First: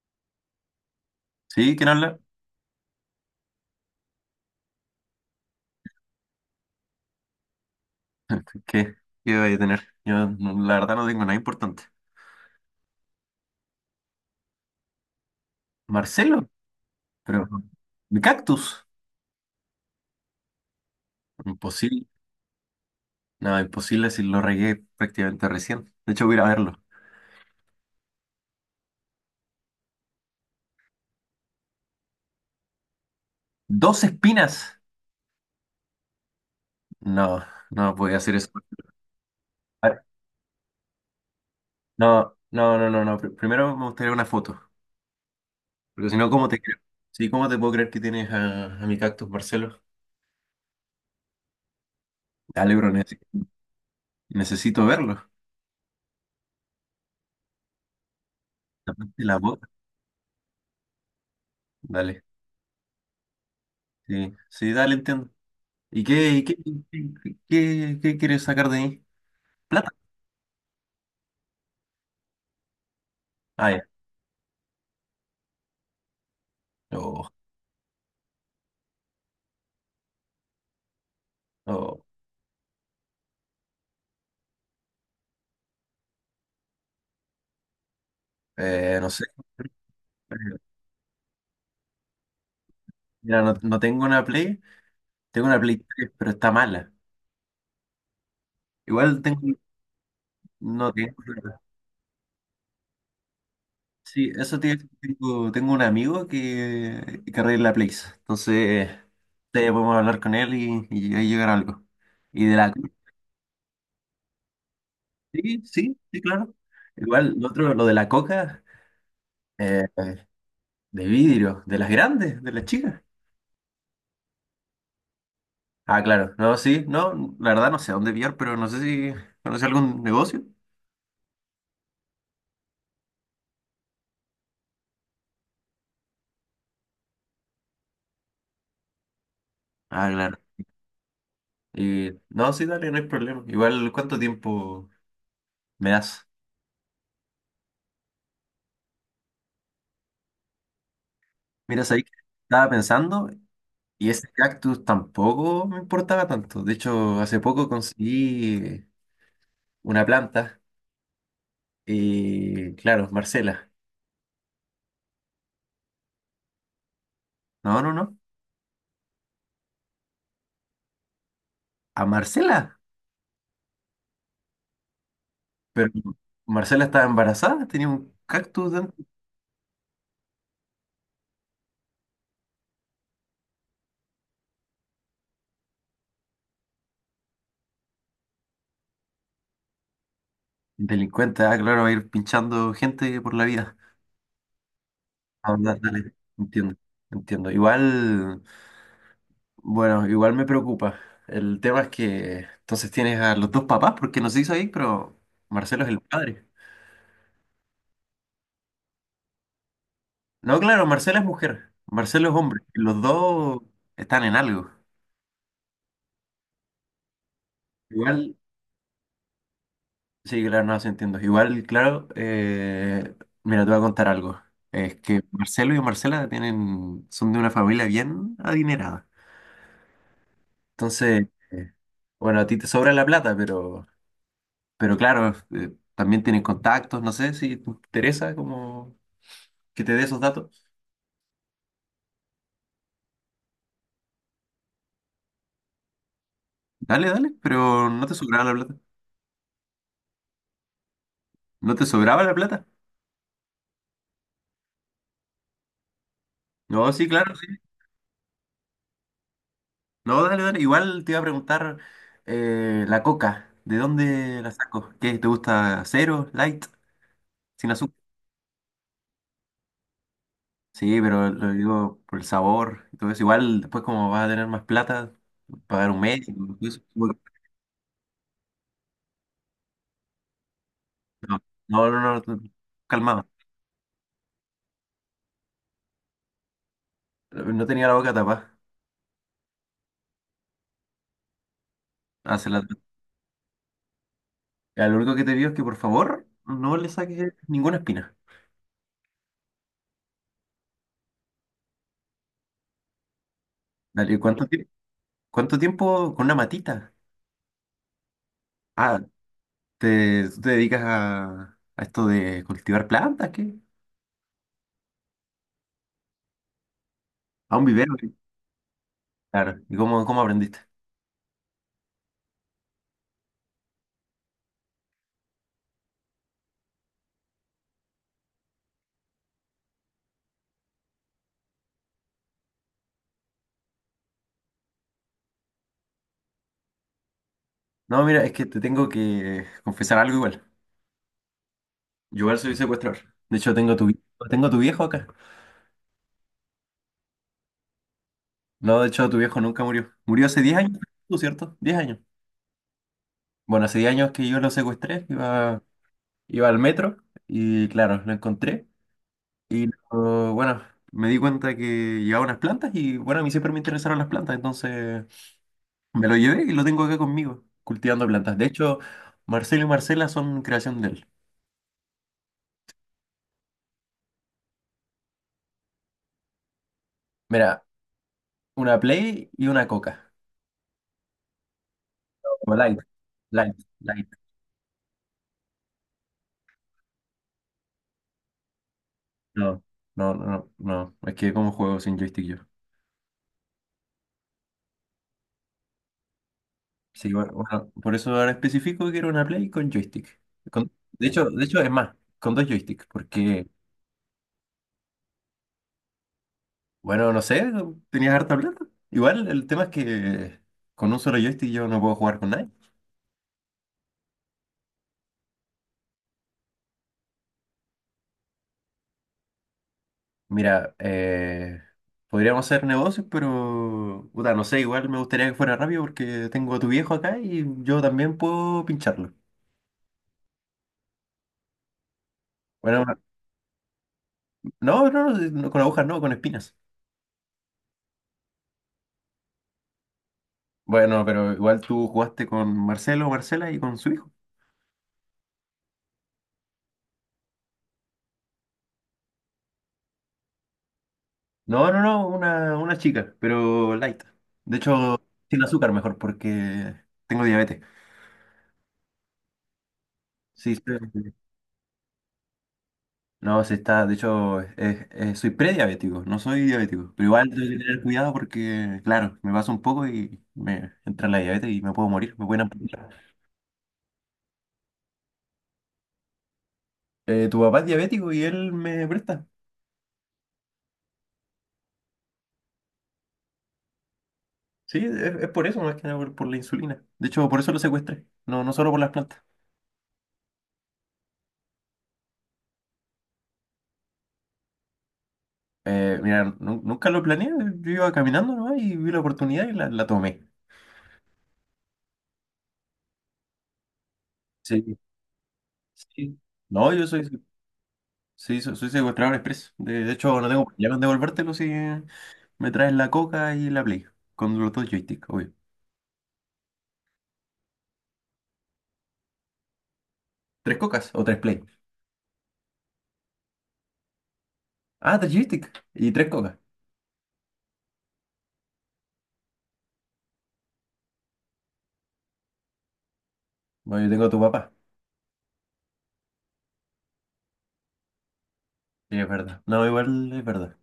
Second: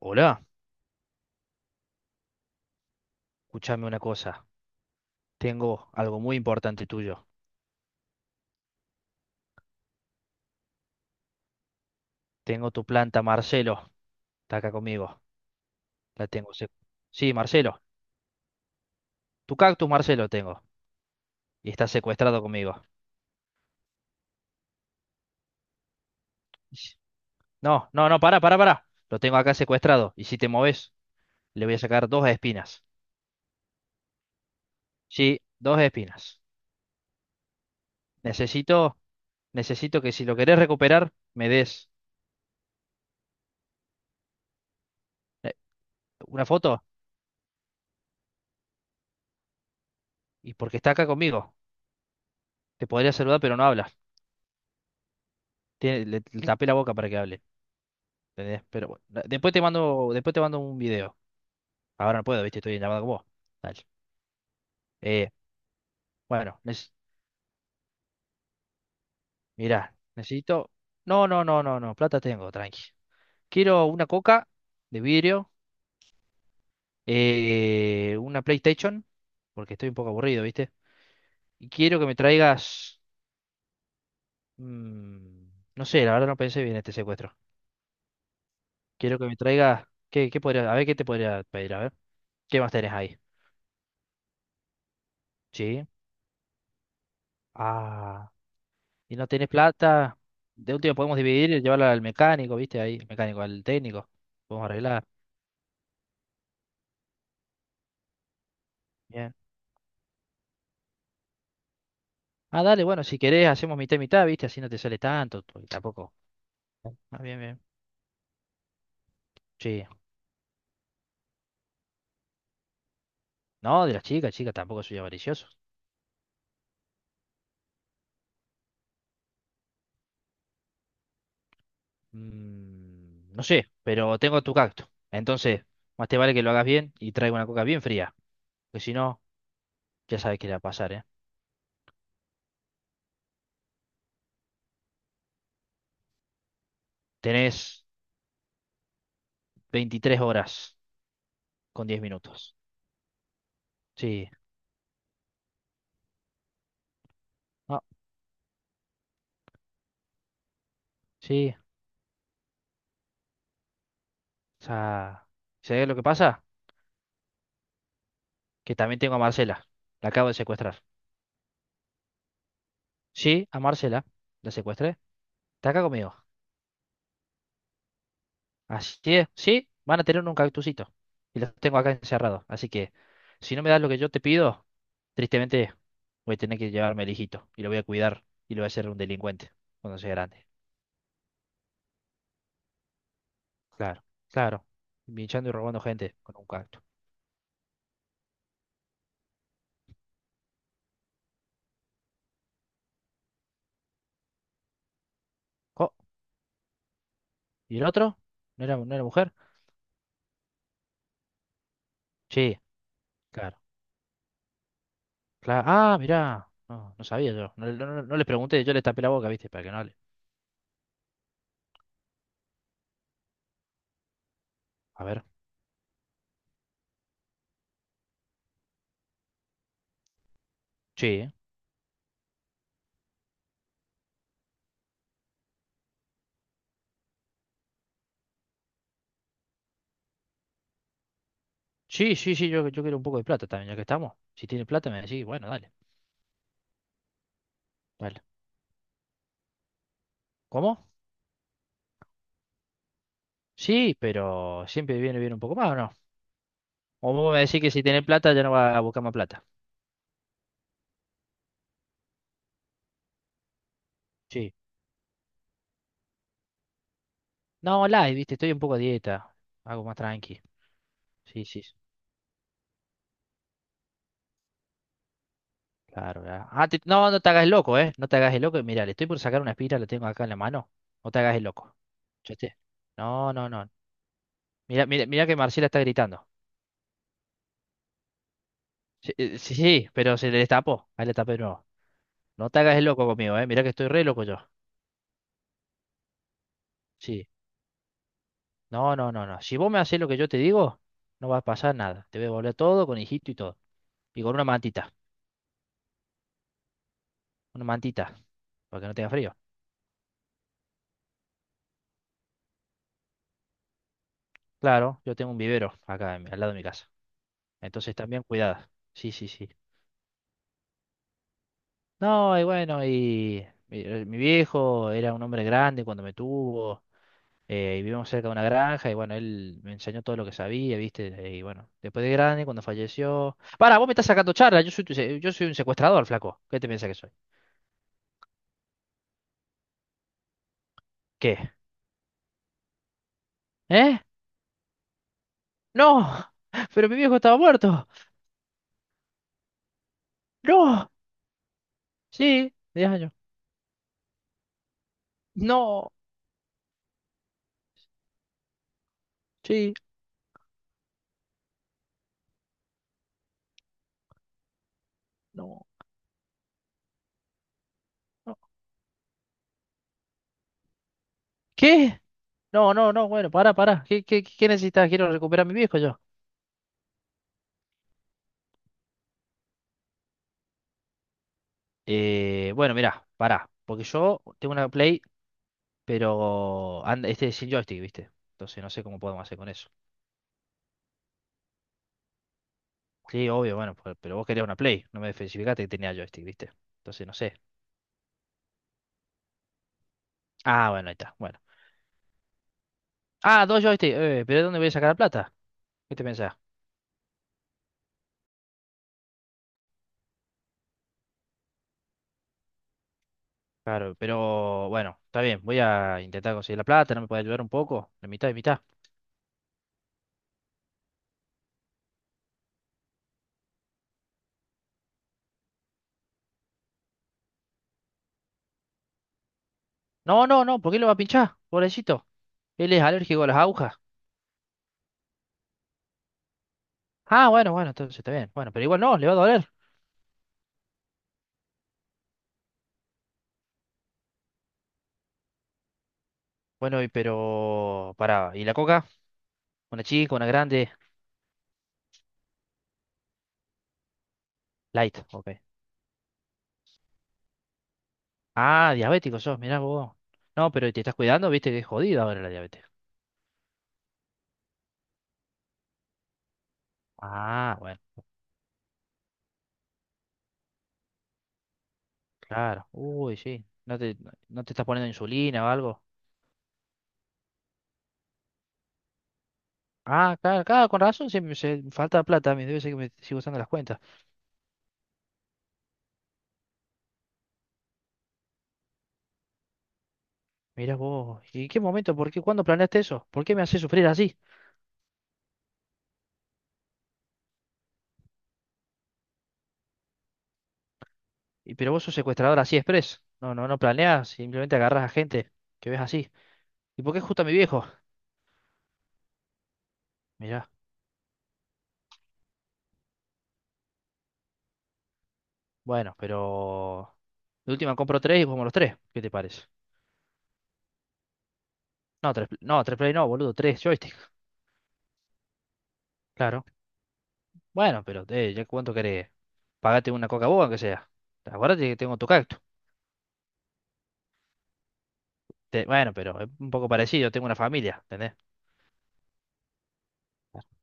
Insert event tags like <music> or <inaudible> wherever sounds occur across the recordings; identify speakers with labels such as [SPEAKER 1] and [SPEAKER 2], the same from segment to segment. [SPEAKER 1] Hola,
[SPEAKER 2] ¿Sí? ¿Quién habla?
[SPEAKER 1] escúchame una cosa. Tengo algo muy importante tuyo.
[SPEAKER 2] <laughs> ¿Qué, qué voy a tener? Yo la verdad no tengo nada importante.
[SPEAKER 1] Tengo tu planta, Marcelo. Está acá conmigo. La
[SPEAKER 2] ¿Marcelo?
[SPEAKER 1] tengo. Sí,
[SPEAKER 2] Pero...
[SPEAKER 1] Marcelo.
[SPEAKER 2] ¿Mi cactus?
[SPEAKER 1] Tu cactus, Marcelo, tengo. Y está
[SPEAKER 2] Imposible.
[SPEAKER 1] secuestrado conmigo.
[SPEAKER 2] No, imposible si lo regué prácticamente recién. De hecho, voy a ir a
[SPEAKER 1] Y
[SPEAKER 2] verlo.
[SPEAKER 1] si- No, no, no, pará, pará, pará. Lo tengo acá secuestrado. Y si te moves, le voy a sacar dos espinas.
[SPEAKER 2] ¿Dos espinas?
[SPEAKER 1] Sí, dos espinas.
[SPEAKER 2] No, no voy a hacer eso.
[SPEAKER 1] Necesito,
[SPEAKER 2] A
[SPEAKER 1] necesito
[SPEAKER 2] ver,
[SPEAKER 1] que si lo querés recuperar, me des
[SPEAKER 2] no, no, no, no, no. Primero me gustaría una foto.
[SPEAKER 1] eh,
[SPEAKER 2] Porque si no,
[SPEAKER 1] una
[SPEAKER 2] ¿cómo te creo?
[SPEAKER 1] foto.
[SPEAKER 2] Sí, ¿cómo te puedo creer que tienes a mi cactus, Marcelo?
[SPEAKER 1] Y porque está acá conmigo.
[SPEAKER 2] Dale,
[SPEAKER 1] Te
[SPEAKER 2] bro,
[SPEAKER 1] podría saludar, pero no habla.
[SPEAKER 2] necesito verlo.
[SPEAKER 1] Le tapé la boca para que hable. ¿Entendés? Pero bueno,
[SPEAKER 2] Tapaste la
[SPEAKER 1] después te
[SPEAKER 2] boca.
[SPEAKER 1] mando, después te mando un video. Ahora no
[SPEAKER 2] Dale.
[SPEAKER 1] puedo, viste, estoy en llamada con vos. Dale.
[SPEAKER 2] Sí, sí, dale, entiendo.
[SPEAKER 1] Eh,
[SPEAKER 2] Y qué,
[SPEAKER 1] bueno,
[SPEAKER 2] qué, qué quieres sacar de mí? ¿Plata?
[SPEAKER 1] mirá, necesito. No, no, no, no, no. Plata tengo, tranqui.
[SPEAKER 2] Ah, ya.
[SPEAKER 1] Quiero una coca de vidrio,
[SPEAKER 2] Oh,
[SPEAKER 1] una PlayStation, porque estoy un poco aburrido, ¿viste? Y quiero
[SPEAKER 2] oh,
[SPEAKER 1] que me traigas. mm, no sé, la verdad no pensé bien este secuestro.
[SPEAKER 2] no
[SPEAKER 1] Quiero
[SPEAKER 2] sé.
[SPEAKER 1] que me traigas. ¿Qué, qué podría, a ver qué te podría pedir, a ver. ¿Qué más tenés ahí?
[SPEAKER 2] Mira, no, no tengo una Play, tengo una Play
[SPEAKER 1] Sí.
[SPEAKER 2] 3, pero está mala.
[SPEAKER 1] Ah. Y
[SPEAKER 2] Igual
[SPEAKER 1] no tenés
[SPEAKER 2] tengo,
[SPEAKER 1] plata, de
[SPEAKER 2] no
[SPEAKER 1] último
[SPEAKER 2] tengo
[SPEAKER 1] podemos dividir
[SPEAKER 2] plata.
[SPEAKER 1] y llevarla al mecánico, ¿viste? Ahí, el mecánico, al técnico.
[SPEAKER 2] Sí, eso
[SPEAKER 1] Podemos
[SPEAKER 2] te,
[SPEAKER 1] arreglar.
[SPEAKER 2] tengo, tengo un amigo que arregla Plays. Entonces,
[SPEAKER 1] Bien.
[SPEAKER 2] te podemos hablar con él y ahí llegar a algo. Y de
[SPEAKER 1] Ah,
[SPEAKER 2] la
[SPEAKER 1] dale, bueno, si querés hacemos mitad y mitad, ¿viste? Así no te sale tanto,
[SPEAKER 2] sí,
[SPEAKER 1] porque
[SPEAKER 2] sí,
[SPEAKER 1] tampoco.
[SPEAKER 2] sí, claro.
[SPEAKER 1] Ah,
[SPEAKER 2] Igual,
[SPEAKER 1] bien,
[SPEAKER 2] lo
[SPEAKER 1] bien.
[SPEAKER 2] otro, lo de la coca, eh,
[SPEAKER 1] Sí.
[SPEAKER 2] de vidrio, de las grandes, de las chicas.
[SPEAKER 1] No, de las chicas, chicas, tampoco soy avaricioso.
[SPEAKER 2] Ah, claro. No, sí, no, la verdad no sé a dónde pillar, pero no sé si conoce algún negocio.
[SPEAKER 1] No sé, pero tengo tu cacto. Entonces, más te vale que lo hagas bien y traiga una coca bien fría. Porque si no,
[SPEAKER 2] Ah,
[SPEAKER 1] ya
[SPEAKER 2] claro.
[SPEAKER 1] sabes qué le va a pasar, ¿eh?
[SPEAKER 2] Y no, sí, dale, no hay problema. Igual, ¿cuánto tiempo me das?
[SPEAKER 1] Tenés 23 horas
[SPEAKER 2] Mira,
[SPEAKER 1] con 10
[SPEAKER 2] sabí que
[SPEAKER 1] minutos.
[SPEAKER 2] estaba pensando y
[SPEAKER 1] Sí.
[SPEAKER 2] ese cactus tampoco me importaba tanto. De hecho, hace poco
[SPEAKER 1] No,
[SPEAKER 2] conseguí una planta
[SPEAKER 1] sí.
[SPEAKER 2] y, claro, Marcela.
[SPEAKER 1] O sea, ¿sabés lo que pasa?
[SPEAKER 2] No, no, no.
[SPEAKER 1] Que también tengo a Marcela. La acabo de secuestrar.
[SPEAKER 2] ¿A Marcela?
[SPEAKER 1] Sí, a Marcela. La secuestré. Está acá
[SPEAKER 2] Pero
[SPEAKER 1] conmigo.
[SPEAKER 2] Marcela estaba embarazada, tenía un cactus dentro.
[SPEAKER 1] Así es. Sí, van a tener un cactusito. Y los tengo acá encerrados. Así que, si no me das lo que yo te pido, tristemente voy a tener que llevarme al hijito. Y lo voy a cuidar. Y lo voy a hacer un delincuente cuando sea grande.
[SPEAKER 2] Delincuente, ah, claro, va a ir pinchando gente por la vida.
[SPEAKER 1] Claro, claro. Pinchando y
[SPEAKER 2] Ah,
[SPEAKER 1] robando
[SPEAKER 2] dale,
[SPEAKER 1] gente con un
[SPEAKER 2] entiendo,
[SPEAKER 1] cactus.
[SPEAKER 2] entiendo. Igual, bueno, igual me preocupa. El tema es que entonces tienes a los dos papás, porque no se hizo ahí, pero Marcelo es
[SPEAKER 1] Co-
[SPEAKER 2] el padre.
[SPEAKER 1] ¿Y el otro? ¿No era mujer?
[SPEAKER 2] No, claro, Marcela es mujer, Marcelo es
[SPEAKER 1] Sí,
[SPEAKER 2] hombre, y los
[SPEAKER 1] claro.
[SPEAKER 2] dos están en algo.
[SPEAKER 1] Claro. Ah, mirá. No, no sabía yo. No, no, no les
[SPEAKER 2] Igual,
[SPEAKER 1] pregunté. Yo les tapé la boca, ¿viste? Para que no hable.
[SPEAKER 2] sí, claro, no, se entiendo. Igual, claro, mira, te voy a contar algo. Es
[SPEAKER 1] A
[SPEAKER 2] que
[SPEAKER 1] ver.
[SPEAKER 2] Marcelo y Marcela tienen, son de una familia bien adinerada. Entonces,
[SPEAKER 1] Sí.
[SPEAKER 2] bueno, a ti te sobra la plata, pero claro, también tienen contactos, no sé si te interesa como que te dé esos datos.
[SPEAKER 1] Sí, sí, sí, yo quiero un poco de plata también, ya que estamos. Si tiene plata me decís, bueno, dale,
[SPEAKER 2] Dale, dale, pero no te
[SPEAKER 1] dale.
[SPEAKER 2] sobraba la plata.
[SPEAKER 1] ¿Cómo?
[SPEAKER 2] ¿No te sobraba la plata?
[SPEAKER 1] Sí, pero siempre viene bien un poco más, ¿o no?
[SPEAKER 2] No, sí,
[SPEAKER 1] O vos
[SPEAKER 2] claro,
[SPEAKER 1] me
[SPEAKER 2] sí.
[SPEAKER 1] decís que si tiene plata ya no va a buscar más plata.
[SPEAKER 2] No, dale, dale. Igual te iba a preguntar la coca, ¿de dónde la
[SPEAKER 1] Sí.
[SPEAKER 2] saco? ¿Qué? ¿Te gusta cero, light, sin
[SPEAKER 1] No,
[SPEAKER 2] azúcar?
[SPEAKER 1] live, viste, estoy un poco a dieta. Algo más tranqui.
[SPEAKER 2] Sí, pero
[SPEAKER 1] Sí,
[SPEAKER 2] lo
[SPEAKER 1] sí, sí,
[SPEAKER 2] digo por el sabor y todo eso. Igual después como vas a tener más plata, pagar un
[SPEAKER 1] claro.
[SPEAKER 2] médico,
[SPEAKER 1] Ya.
[SPEAKER 2] todo
[SPEAKER 1] Ah,
[SPEAKER 2] eso.
[SPEAKER 1] no, no te hagas el loco, ¿eh? No te hagas el loco. Mira, le estoy por sacar una espira, la tengo acá en la mano. No te hagas el loco.
[SPEAKER 2] No, no, no, no,
[SPEAKER 1] ¿Escuchaste?
[SPEAKER 2] calmado.
[SPEAKER 1] No, no, no. Mira, mira, mira que Marcela está gritando.
[SPEAKER 2] No tenía la boca tapada.
[SPEAKER 1] Sí, sí, sí, pero se le destapó. Ahí le tapé de nuevo.
[SPEAKER 2] Hace
[SPEAKER 1] No te
[SPEAKER 2] la
[SPEAKER 1] hagas el loco conmigo, ¿eh? Mira que estoy re loco yo.
[SPEAKER 2] ya, lo único que te digo es que por favor no le
[SPEAKER 1] Sí.
[SPEAKER 2] saques ninguna espina.
[SPEAKER 1] No, no, no, no. Si vos me haces lo que yo te digo, no va a pasar nada. Te voy a devolver todo con hijito y todo.
[SPEAKER 2] Dale,
[SPEAKER 1] Y con una
[SPEAKER 2] ¿cuánto tiempo?
[SPEAKER 1] mantita.
[SPEAKER 2] ¿Cuánto tiempo con una matita?
[SPEAKER 1] Una mantita. Para que no
[SPEAKER 2] Ah,
[SPEAKER 1] tenga frío.
[SPEAKER 2] ¿te, tú te dedicas a esto de cultivar plantas? ¿Qué?
[SPEAKER 1] Claro, yo tengo un vivero acá al lado de mi casa.
[SPEAKER 2] A un vivero.
[SPEAKER 1] Entonces
[SPEAKER 2] ¿Qué?
[SPEAKER 1] también cuidada. Sí, sí, sí.
[SPEAKER 2] Claro. ¿Y cómo, cómo aprendiste?
[SPEAKER 1] No, y bueno, y mi viejo era un hombre grande cuando me tuvo. Y vivimos cerca de una granja. Y bueno, él me enseñó todo lo que sabía, ¿viste? Y bueno, después de grande, cuando falleció. Para, vos me estás sacando charla. Yo soy un secuestrador, flaco. ¿Qué te piensas que soy?
[SPEAKER 2] No, mira, es que te tengo que confesar algo igual.
[SPEAKER 1] ¿Qué?
[SPEAKER 2] Yo igual soy secuestrador. De hecho, tengo tu,
[SPEAKER 1] ¿Eh?
[SPEAKER 2] tengo tu viejo acá.
[SPEAKER 1] No, pero mi viejo estaba muerto.
[SPEAKER 2] No, de hecho, tu viejo nunca murió. Murió hace 10 años,
[SPEAKER 1] No,
[SPEAKER 2] ¿tú cierto? 10 años.
[SPEAKER 1] sí, 10 años.
[SPEAKER 2] Bueno, hace 10 años que yo lo secuestré, iba,
[SPEAKER 1] No,
[SPEAKER 2] iba al metro y claro, lo encontré. Y
[SPEAKER 1] sí,
[SPEAKER 2] oh, bueno, me di cuenta que llevaba unas plantas y bueno, a mí siempre me interesaron las plantas, entonces
[SPEAKER 1] no,
[SPEAKER 2] me lo llevé y lo tengo acá conmigo, cultivando
[SPEAKER 1] no.
[SPEAKER 2] plantas. De hecho, Marcelo y Marcela son creación de él.
[SPEAKER 1] ¿Qué? No, no, no, bueno, pará, pará. ¿Qué, qué, qué necesitas? Quiero recuperar a mi viejo yo.
[SPEAKER 2] Mira, una Play y una Coca. O
[SPEAKER 1] Bueno,
[SPEAKER 2] Light,
[SPEAKER 1] mirá, pará.
[SPEAKER 2] Light,
[SPEAKER 1] Porque
[SPEAKER 2] Light.
[SPEAKER 1] yo tengo una Play, pero anda, este es sin joystick, ¿viste? Entonces no sé cómo podemos hacer con
[SPEAKER 2] No,
[SPEAKER 1] eso.
[SPEAKER 2] no, no, no. Es que como juego sin joystick yo.
[SPEAKER 1] Sí, obvio, bueno, pero vos querías una Play. No me especificaste que tenía joystick, ¿viste? Entonces
[SPEAKER 2] Sí,
[SPEAKER 1] no
[SPEAKER 2] bueno,
[SPEAKER 1] sé.
[SPEAKER 2] bueno, por eso ahora especifico que era una Play con joystick. Con-
[SPEAKER 1] Ah, bueno, ahí está, bueno.
[SPEAKER 2] de hecho, es más, con dos joysticks, porque
[SPEAKER 1] Ah, dos joysticks. Pero ¿de dónde voy a sacar la plata? ¿Qué te pensás?
[SPEAKER 2] bueno, no sé, tenías harta plata. Igual, el tema es que con un solo joystick yo no puedo jugar con nadie.
[SPEAKER 1] Claro, pero bueno, está bien, voy a intentar conseguir la plata, ¿no me puede ayudar un poco? La mitad y mitad.
[SPEAKER 2] Mira, podríamos hacer negocios, pero puta, no sé, igual me gustaría que fuera rápido porque tengo a tu viejo acá y yo también puedo pincharlo.
[SPEAKER 1] No, no, no, ¿por qué lo va a pinchar? Pobrecito, él es
[SPEAKER 2] Bueno,
[SPEAKER 1] alérgico a las agujas.
[SPEAKER 2] no, no, no, no, con agujas no, con espinas.
[SPEAKER 1] Ah, bueno, bueno, entonces está bien. Bueno, pero igual no, le va a doler.
[SPEAKER 2] Bueno, pero igual tú jugaste con Marcelo, Marcela y con su hijo.
[SPEAKER 1] Bueno, y pero... Pará, ¿y la coca? Una chica, una grande,
[SPEAKER 2] No, no, no, una chica, pero light. De hecho,
[SPEAKER 1] light, ok.
[SPEAKER 2] sin azúcar mejor porque tengo diabetes.
[SPEAKER 1] Ah, diabético sos, mirá vos. No,
[SPEAKER 2] Sí, sí.
[SPEAKER 1] pero te estás cuidando, viste que es jodido ahora la diabetes.
[SPEAKER 2] No, se está, de hecho, soy prediabético, no soy diabético, pero igual tengo
[SPEAKER 1] Ah,
[SPEAKER 2] que
[SPEAKER 1] bueno,
[SPEAKER 2] tener cuidado porque, claro, me pasa un poco y me entra la diabetes y me puedo morir, me pueden
[SPEAKER 1] claro.
[SPEAKER 2] amputar.
[SPEAKER 1] Uy, sí, no te estás poniendo insulina o algo.
[SPEAKER 2] Tu papá es diabético y él me presta.
[SPEAKER 1] Ah, claro, claro, con razón, siempre se, me falta plata, a mí debe ser que me sigo usando las cuentas.
[SPEAKER 2] Sí, es por eso, más que nada por, por la insulina. De hecho, por eso lo secuestré, no, no solo por las plantas.
[SPEAKER 1] Mirá vos, ¿y qué momento? ¿Por qué? ¿Cuándo planeaste eso? ¿Por qué me haces sufrir así?
[SPEAKER 2] Mira, nunca lo planeé, yo iba caminando, ¿no? Y vi la oportunidad y la tomé.
[SPEAKER 1] Y pero vos sos secuestrador así express. No, no, no planeas, simplemente
[SPEAKER 2] Sí,
[SPEAKER 1] agarras a gente que ves así.
[SPEAKER 2] sí. No,
[SPEAKER 1] ¿Y
[SPEAKER 2] yo
[SPEAKER 1] por qué
[SPEAKER 2] soy
[SPEAKER 1] justo a mi viejo?
[SPEAKER 2] sí, soy secuestrador expreso. De hecho, no tengo
[SPEAKER 1] Mirá,
[SPEAKER 2] problema en devolvértelo si me traes la coca y la play. Con los dos joysticks, obvio.
[SPEAKER 1] bueno, pero de última compro tres y jugamos los tres. ¿Qué te parece?
[SPEAKER 2] ¿Tres cocas o tres play?
[SPEAKER 1] No, tres, no, tres play no, boludo, tres joystick.
[SPEAKER 2] Ah, tres joysticks y tres cocas.
[SPEAKER 1] Claro. Bueno, pero ya cuánto querés. Pagate una Coca-Cola, que sea. Acuérdate que tengo tu cactus.
[SPEAKER 2] Bueno, yo tengo a tu papá.
[SPEAKER 1] Bueno, pero es un poco parecido, tengo una familia, ¿entendés?
[SPEAKER 2] Sí, es verdad. No, igual es verdad.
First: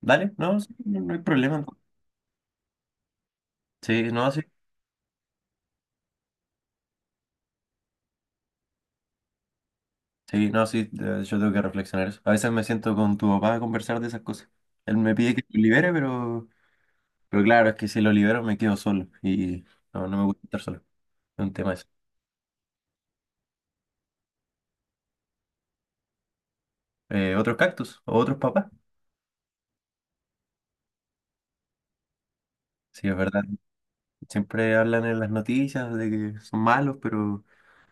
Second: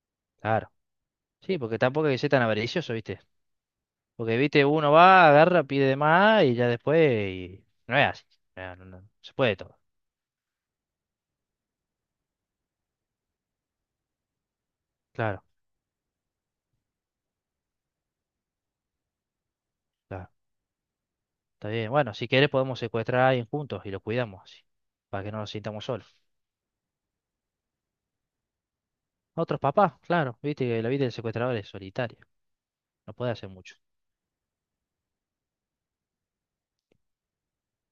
[SPEAKER 2] Dale, no,
[SPEAKER 1] Claro.
[SPEAKER 2] sí, no, no hay
[SPEAKER 1] Sí,
[SPEAKER 2] problema.
[SPEAKER 1] porque tampoco hay que ser tan avaricioso, ¿viste?
[SPEAKER 2] Sí, no,
[SPEAKER 1] Porque,
[SPEAKER 2] sí.
[SPEAKER 1] viste, uno va, agarra, pide de más y ya después y no es así. No, no, no, se puede todo.
[SPEAKER 2] Sí, no, sí. de- Yo tengo que reflexionar eso. A veces me siento con tu papá a conversar de esas cosas. Él me pide que
[SPEAKER 1] Claro,
[SPEAKER 2] lo libere, pero claro, es que si lo libero me quedo solo. Y no, no me
[SPEAKER 1] claro.
[SPEAKER 2] gusta estar solo. Es un
[SPEAKER 1] Está
[SPEAKER 2] tema eso.
[SPEAKER 1] bien. Bueno, si quieres podemos secuestrar a alguien juntos y lo cuidamos así, para que no nos sintamos solos.
[SPEAKER 2] ¿Otros cactus? ¿O otros papás?
[SPEAKER 1] Otros papás, claro. Viste que la vida del secuestrador es solitaria.
[SPEAKER 2] Sí,
[SPEAKER 1] No
[SPEAKER 2] es
[SPEAKER 1] puede
[SPEAKER 2] verdad.
[SPEAKER 1] hacer mucho.
[SPEAKER 2] Siempre hablan en las noticias de que son malos, pero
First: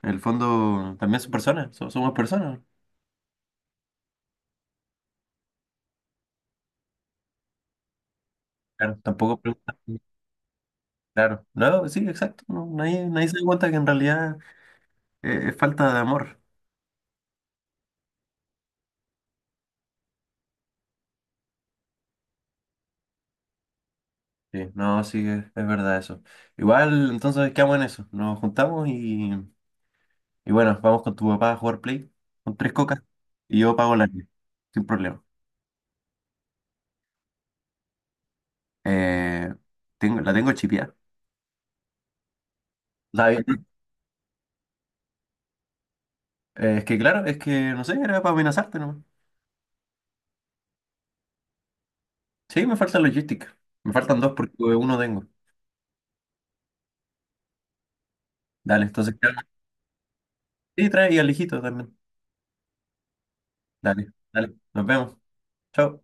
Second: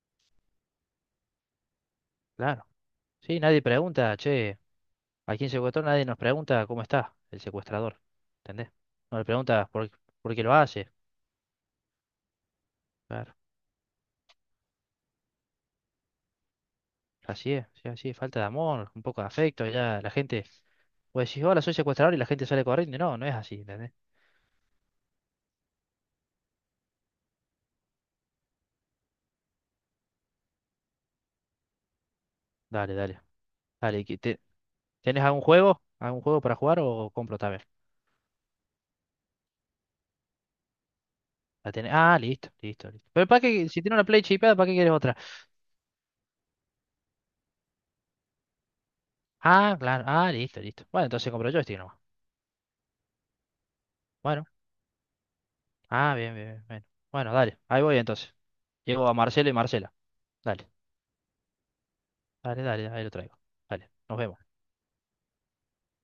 [SPEAKER 2] en el fondo también son personas, somos personas.
[SPEAKER 1] Claro. Sí, nadie pregunta, che, ¿a quién secuestró? Nadie nos pregunta cómo está el secuestrador. ¿Entendés?
[SPEAKER 2] Claro,
[SPEAKER 1] No le
[SPEAKER 2] tampoco
[SPEAKER 1] preguntas
[SPEAKER 2] preguntan.
[SPEAKER 1] por qué lo hace.
[SPEAKER 2] Claro, no, sí, exacto. No, nadie, nadie
[SPEAKER 1] Claro.
[SPEAKER 2] se da cuenta que en realidad es falta de amor.
[SPEAKER 1] Así es, sí, así es. Falta de amor, un poco de afecto. Ya la gente pues decís, hola, soy secuestrador y la gente sale corriendo. No, no es así, ¿entendés?
[SPEAKER 2] Sí, no, sí, es verdad eso. Igual, entonces quedamos en eso. Nos juntamos y bueno, vamos con tu papá a jugar Play con tres
[SPEAKER 1] Dale,
[SPEAKER 2] cocas
[SPEAKER 1] dale.
[SPEAKER 2] y yo pago
[SPEAKER 1] Dale,
[SPEAKER 2] la
[SPEAKER 1] que
[SPEAKER 2] mía, sin problema.
[SPEAKER 1] ¿tenés algún juego? ¿Algún juego para jugar o compro también?
[SPEAKER 2] Eh, tengo, la tengo chipeada.
[SPEAKER 1] Ah, listo, listo, listo. Pero
[SPEAKER 2] La-
[SPEAKER 1] para
[SPEAKER 2] eh,
[SPEAKER 1] qué, si tiene una Play chipeada, ¿para qué quieres otra?
[SPEAKER 2] es que claro, es que no sé, era para amenazarte, no.
[SPEAKER 1] Ah, claro, ah, listo, listo. Bueno, entonces compro joystick nomás.
[SPEAKER 2] Sí, me falta logística. Me faltan dos
[SPEAKER 1] Bueno,
[SPEAKER 2] porque uno tengo.
[SPEAKER 1] ah, bien, bien, bien. Bueno, Bueno, dale, ahí voy entonces.
[SPEAKER 2] Dale,
[SPEAKER 1] Llego a
[SPEAKER 2] entonces, claro.
[SPEAKER 1] Marcelo y Marcela. Dale,
[SPEAKER 2] Sí, trae y al hijito también.
[SPEAKER 1] dale, dale, ahí lo traigo. Dale,
[SPEAKER 2] Dale,
[SPEAKER 1] nos
[SPEAKER 2] dale.
[SPEAKER 1] vemos.
[SPEAKER 2] Nos vemos. Chao.